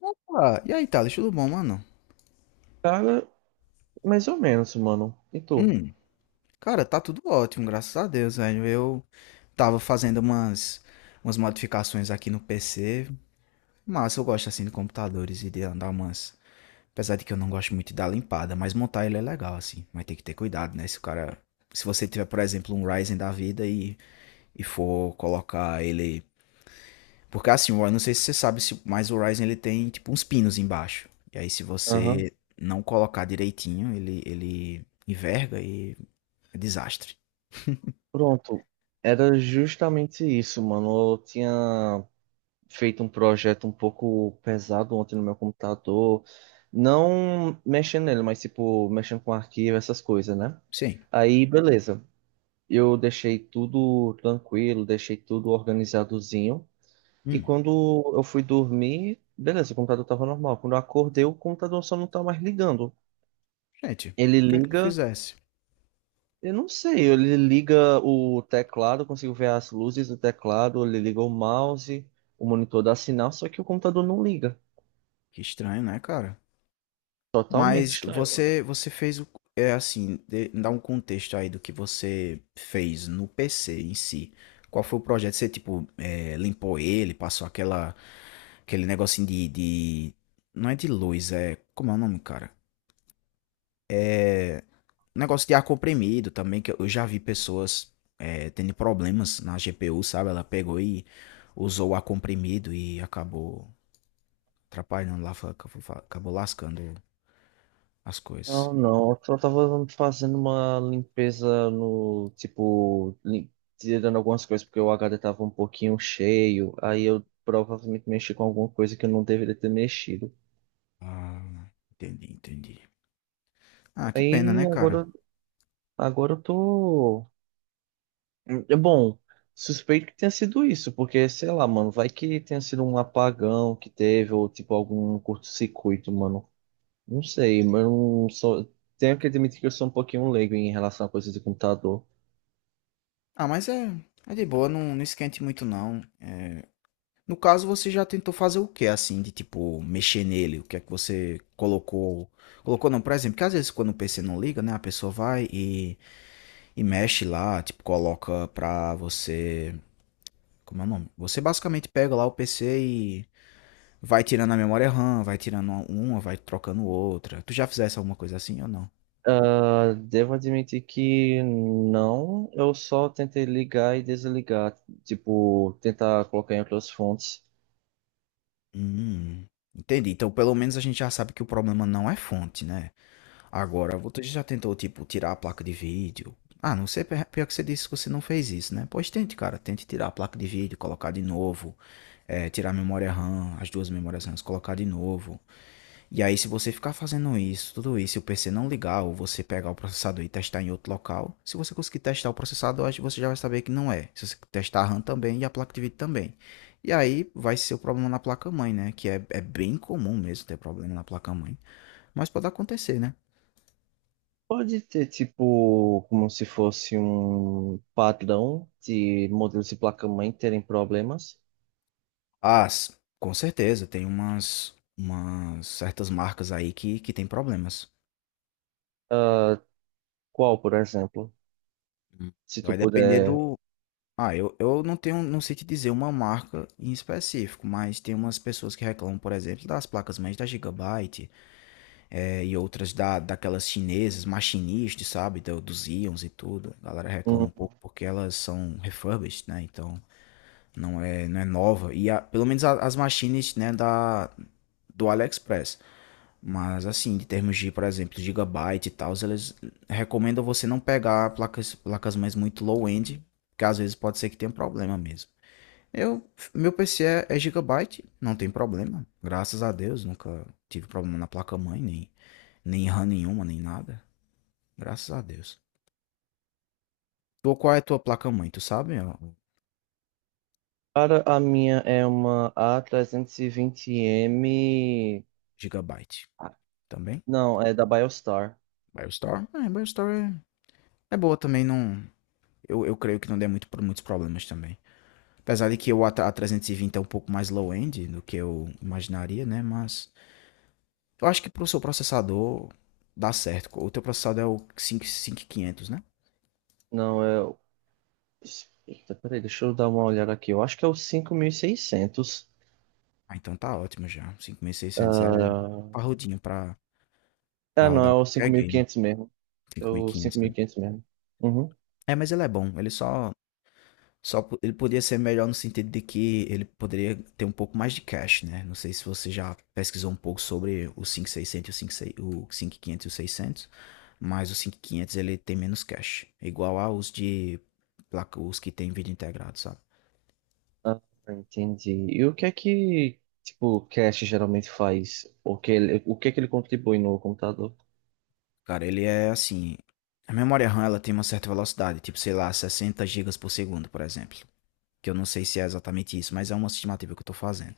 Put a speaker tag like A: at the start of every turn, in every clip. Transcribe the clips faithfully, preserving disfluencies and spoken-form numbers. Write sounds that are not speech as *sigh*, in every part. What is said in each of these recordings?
A: Opa! E aí, Thales, tudo bom, mano?
B: Cara, mais ou menos, mano. E tu?
A: Hum, cara, tá tudo ótimo, graças a Deus, velho. Eu tava fazendo umas, umas modificações aqui no P C, mas eu gosto assim de computadores e de andar umas. Apesar de que eu não gosto muito de dar limpada, mas montar ele é legal, assim. Mas tem que ter cuidado, né? Se o cara. Se você tiver, por exemplo, um Ryzen da vida e, e for colocar ele. Porque assim, eu não sei se você sabe, se- mas o Ryzen ele tem tipo uns pinos embaixo. E aí, se
B: Aham.
A: você não colocar direitinho, ele, ele enverga e é desastre.
B: Pronto. Era justamente isso, mano. Eu tinha feito um projeto um pouco pesado ontem no meu computador. Não mexendo nele, mas tipo, mexendo com arquivo, essas coisas, né?
A: Sim.
B: Aí, beleza. Eu deixei tudo tranquilo, deixei tudo organizadozinho. E
A: Hum.
B: quando eu fui dormir, beleza, o computador tava normal. Quando eu acordei, o computador só não tá mais ligando.
A: Gente,
B: Ele
A: o que é que tu
B: liga.
A: fizesse?
B: Eu não sei, ele liga o teclado, eu consigo ver as luzes do teclado, ele liga o mouse, o monitor dá sinal, só que o computador não liga.
A: Que estranho, né, cara?
B: Totalmente
A: Mas
B: estranho.
A: você você fez o é assim, dê- dá um contexto aí do que você fez no P C em si. Qual foi o projeto? Você, tipo, é, limpou ele, passou aquela, aquele negocinho de, de. Não é de luz, é. Como é o nome, cara? É. Negócio de ar comprimido também, que eu já vi pessoas é, tendo problemas na G P U, sabe? Ela pegou e usou o ar comprimido e acabou atrapalham lá, acabou lascando as coisas.
B: Não, não, eu só tava fazendo uma limpeza no, tipo, lim- tirando algumas coisas porque o H D tava um pouquinho cheio, aí eu provavelmente mexi com alguma coisa que eu não deveria ter mexido.
A: Ah, entendi, entendi. Ah, que pena,
B: Aí
A: né, cara?
B: agora, agora eu tô É bom, suspeito que tenha sido isso, porque, sei lá, mano, vai que tenha sido um apagão que teve, ou tipo algum curto-circuito, mano. Não sei, mas eu não sou. Tenho que admitir que eu sou um pouquinho leigo em relação a coisas de computador.
A: Ah, mas é, é de boa, não, não esquente muito não. É. No caso, você já tentou fazer o que, assim, de tipo, mexer nele? O que é que você colocou? Colocou não, por exemplo, que às vezes quando o P C não liga, né, a pessoa vai e, e mexe lá, tipo, coloca pra você. Como é o nome? Você basicamente pega lá o P C e vai tirando a memória RAM, vai tirando uma, vai trocando outra. Tu já fizesse alguma coisa assim ou não?
B: Ah, devo admitir que não, eu só tentei ligar e desligar, tipo, tentar colocar em outras fontes.
A: Hum, entendi. Então, pelo menos a gente já sabe que o problema não é fonte, né? Agora, você já tentou, tipo, tirar a placa de vídeo? Ah, não sei, pe- pior que você disse que você não fez isso, né? Pois tente, cara. Tente tirar a placa de vídeo, colocar de novo. eh, tirar a memória RAM, as duas memórias RAM, colocar de novo. E aí, se você ficar fazendo isso, tudo isso, e o P C não ligar, ou você pegar o processador e testar em outro local, se você conseguir testar o processador, acho que você já vai saber que não é. Se você testar a RAM também e a placa de vídeo também. E aí vai ser o problema na placa-mãe, né? Que é, é bem comum mesmo ter problema na placa-mãe. Mas pode acontecer, né?
B: Pode ter, tipo, como se fosse um padrão de modelos de placa-mãe terem problemas.
A: Ah, com certeza, tem umas, umas certas marcas aí que, que tem problemas.
B: Qual, por exemplo?
A: Hum.
B: Se
A: Vai
B: tu
A: depender
B: puder.
A: do. Ah, eu, eu não tenho, não sei te dizer uma marca em específico, mas tem umas pessoas que reclamam, por exemplo, das placas mães da Gigabyte, eh, e outras da, daquelas chinesas, machinistas, sabe, do- dos íons e tudo. A galera reclama um
B: Hum.
A: pouco porque elas são refurbished, né? Então não é, não é nova. E a- pelo menos a- as machines, né, da, do AliExpress. Mas assim, em termos de, por exemplo, Gigabyte e tal, eles recomendam você não pegar placas, placas mães muito low-end, porque às vezes pode ser que tenha um problema mesmo. Eu, meu P C é, é Gigabyte, não tem problema. Graças a Deus, nunca tive problema na placa-mãe, nem, nem RAM nenhuma, nem nada. Graças a Deus. Tu, qual é a tua placa-mãe? Tu sabe? Ó, o
B: Cara, a minha é uma A trezentos e vinte M.
A: Gigabyte
B: Ah.
A: também?
B: Não, é da Biostar.
A: BioStore? É, BioStore é, é boa também, não. Eu, eu creio que não dê muito, muitos problemas também. Apesar de que o A- A320 é um pouco mais low-end do que eu imaginaria, né? Mas eu acho que pro seu processador dá certo. O teu processador é o cinco cinco mil e quinhentos, né?
B: Não, é. O- Eita, peraí, deixa eu dar uma olhada aqui. Eu acho que é o cinco mil e seiscentos.
A: Ah, então tá ótimo já. Cinco mil e seiscentos é
B: Ah,
A: parrudinho pra,
B: ah,
A: pra
B: não, é
A: rodar
B: o cinco
A: qualquer
B: mil e
A: game.
B: quinhentos mesmo. É
A: Cinco mil e
B: o cinco
A: quinhentos,
B: mil
A: né?
B: e quinhentos mesmo. Uhum.
A: É, mas ele é bom. Ele só, só. po- Ele poderia ser melhor no sentido de que ele poderia ter um pouco mais de cache, né? Não sei se você já pesquisou um pouco sobre o cinco mil e seiscentos, o cinco mil e seiscentos o cinco mil e quinhentos, e o seiscentos. Mas o cinco mil e quinhentos ele tem menos cache. Igual aos de. placa- Os que tem vídeo integrado, sabe?
B: Ah, entendi. E o que é que, tipo, o cache geralmente faz? O que ele, o que é que ele contribui no computador?
A: Cara, ele é assim. A memória RAM ela tem uma certa velocidade, tipo, sei lá, sessenta gigas por segundo, por exemplo. que eu não sei se é exatamente isso, mas é uma estimativa que eu tô fazendo.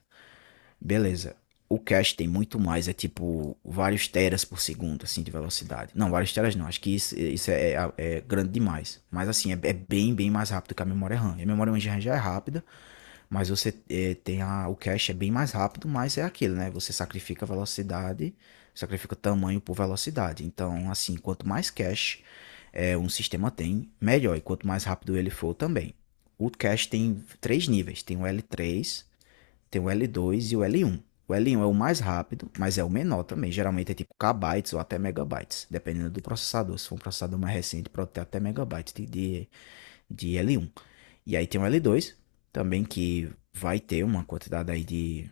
A: Beleza. O cache tem muito mais, é tipo vários teras por segundo, assim, de velocidade. Não, vários teras não, acho que isso, isso é, é- é grande demais. Mas assim, é, é bem, bem mais rápido que a memória RAM. E a memória RAM já é rápida, mas você eh, tem a, o cache é bem mais rápido, mas é aquilo, né? Você sacrifica velocidade, sacrifica tamanho por velocidade. Então, assim, quanto mais cache eh, um sistema tem, melhor. E quanto mais rápido ele for também. O cache tem três níveis: tem o L três, tem o L dois e o L um. O L um é o mais rápido, mas é o menor também. Geralmente é tipo kbytes ou até megabytes, dependendo do processador. Se for um processador mais recente, pode ter até megabytes de, de de L um. E aí tem o L dois também que vai ter uma quantidade aí de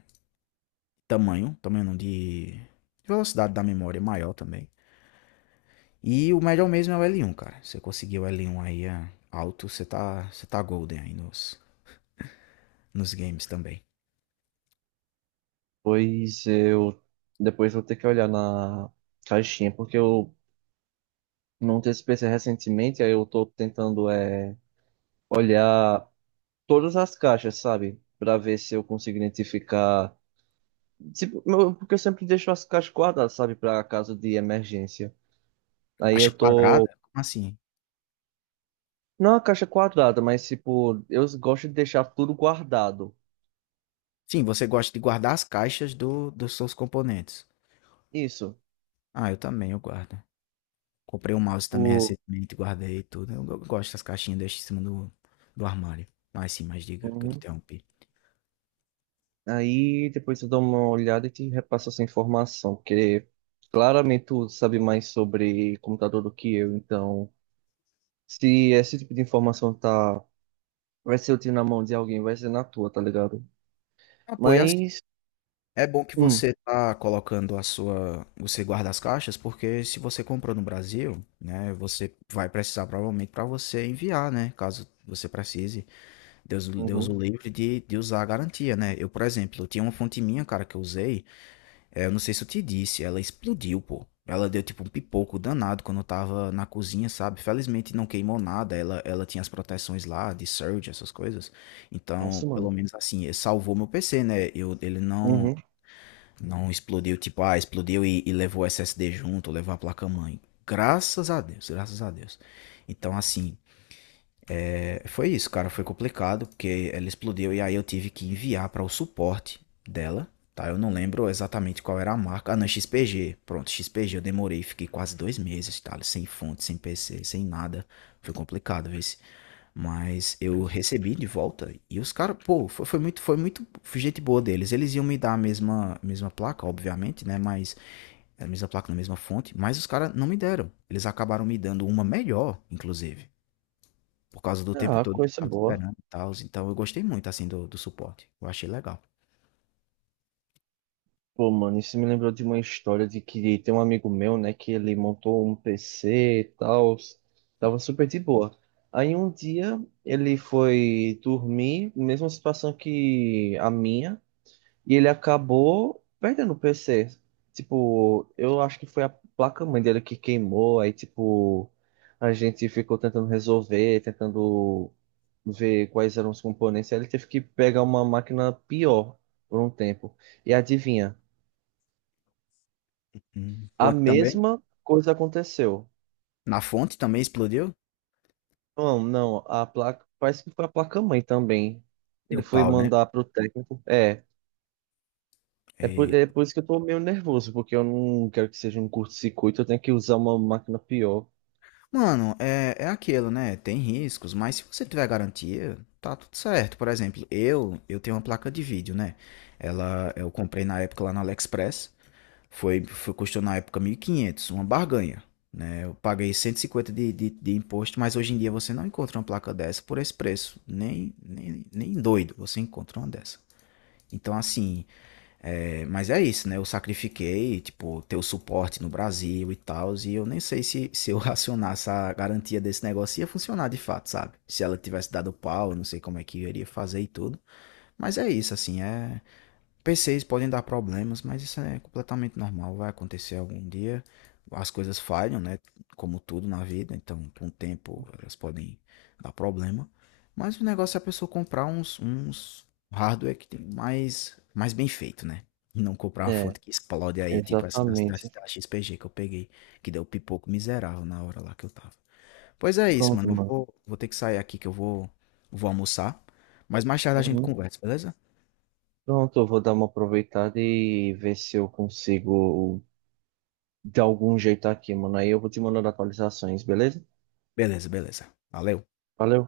A: tamanho, tamanho não, de velocidade da memória maior também. E o melhor mesmo é o L um, cara. Você conseguiu o L um aí é, alto, você tá, você tá golden aí nos, nos games também.
B: Pois eu depois vou ter que olhar na caixinha, porque eu montei esse P C recentemente, aí eu tô tentando é, olhar todas as caixas, sabe? Pra ver se eu consigo identificar. Tipo, meu- porque eu sempre deixo as caixas quadradas, sabe? Pra caso de emergência. Aí
A: Caixa
B: eu tô.
A: quadrada? Como assim?
B: Não a caixa quadrada, mas tipo, eu gosto de deixar tudo guardado.
A: Sim, você gosta de guardar as caixas do, dos seus componentes.
B: Isso.
A: Ah, eu também, eu guardo. Comprei um mouse também
B: O...
A: recentemente, guardei tudo. Eu go- gosto das caixinhas, deixo em cima do, do armário. Mas sim, mas diga que eu te interrompi.
B: Aí depois eu dou uma olhada e te repasso essa informação, porque claramente tu sabe mais sobre computador do que eu, então se esse tipo de informação tá, vai ser útil na mão de alguém, vai ser na tua, tá ligado?
A: Ah, pô, e assim,
B: Mas,
A: é bom que
B: hum,
A: você tá colocando a sua, você guarda as caixas, porque se você comprou no Brasil, né, você vai precisar provavelmente para você enviar, né, caso você precise, Deus, Deus
B: uhum,
A: o livre de, de usar a garantia, né? Eu, por exemplo, eu tinha uma fonte minha, cara, que eu usei, é, eu não sei se eu te disse, ela explodiu, pô. Ela deu tipo um pipoco danado quando eu tava na cozinha, sabe? Felizmente não queimou nada, ela, ela tinha as proteções lá de surge, essas coisas. Então,
B: nossa, mano,
A: pelo menos assim, salvou meu P C, né? Eu, ele não,
B: uhum,
A: não explodiu, tipo, ah, explodiu e, e levou o S S D junto, levou a placa-mãe. Graças a Deus, graças a Deus. Então, assim, foi isso, cara, foi complicado, porque ela explodiu e aí eu tive que enviar para o suporte dela, tá? Eu não lembro exatamente qual era a marca. Ah, não, X P G. Pronto, X P G, eu demorei, fiquei quase dois meses, tá? Sem fonte, sem P C, sem nada. Foi complicado, vê se. Mas eu
B: mas,
A: recebi de volta e os caras, pô, foi, foi muito, foi muito gente boa deles. Eles iam me dar a mesma, mesma placa, obviamente, né? Mas a mesma placa na mesma fonte, mas os caras não me deram. Eles acabaram me dando uma melhor, inclusive. Por causa do tempo
B: ah,
A: todo que eu
B: coisa
A: estava
B: boa.
A: esperando e tals, então eu gostei muito, assim, do do suporte, eu achei legal.
B: Pô, mano, isso me lembrou de uma história de que tem um amigo meu, né, que ele montou um P C e tal, tava super de boa. Aí um dia ele foi dormir, mesma situação que a minha, e ele acabou perdendo o P C. Tipo, eu acho que foi a placa-mãe dele que queimou, aí tipo, a gente ficou tentando resolver, tentando ver quais eram os componentes, aí ele teve que pegar uma máquina pior por um tempo. E adivinha?
A: Hum,
B: A
A: fonte também?
B: mesma coisa aconteceu.
A: Na fonte também explodiu?
B: Não, não, a placa, parece que foi a placa-mãe também. Ele
A: Deu
B: foi
A: pau, né?
B: mandar pro técnico. É. É por, é
A: Eita.
B: por isso que eu tô meio nervoso, porque eu não quero que seja um curto-circuito, eu tenho que usar uma máquina pior.
A: Mano, é é aquilo, né, tem riscos, mas se você tiver garantia, tá tudo certo. Por exemplo, eu eu tenho uma placa de vídeo, né, ela eu comprei na época lá no AliExpress. Foi, foi Custou na época mil e quinhentos, uma barganha, né? Eu paguei cento e cinquenta de, de, de imposto, mas hoje em dia você não encontra uma placa dessa por esse preço. Nem, nem, nem doido você encontra uma dessa. Então, assim, é, mas é isso, né? Eu sacrifiquei, tipo, ter o suporte no Brasil e tal, e eu nem sei se, se, eu *laughs* acionasse a garantia desse negócio ia funcionar de fato, sabe? Se ela tivesse dado pau, eu não sei como é que eu iria fazer e tudo. Mas é isso, assim, é, P Cs podem dar problemas, mas isso é completamente normal, vai acontecer algum dia. As coisas falham, né? Como tudo na vida, então com o tempo elas podem dar problema. Mas o negócio é a pessoa comprar uns, uns hardware que tem mais, mais bem feito, né? E não comprar uma
B: É,
A: fonte que explode aí, tipo essa da, da,
B: exatamente.
A: da X P G que eu peguei, que deu pipoco miserável na hora lá que eu tava. Pois é isso,
B: Pronto,
A: mano. Eu
B: mano.
A: vou, vou ter que sair aqui que eu vou, vou almoçar. Mas mais tarde a gente
B: Uhum.
A: conversa, beleza?
B: Pronto, eu vou dar uma aproveitada e ver se eu consigo de algum jeito aqui, mano. Aí eu vou te mandando atualizações, beleza?
A: Beleza, beleza. Valeu.
B: Valeu.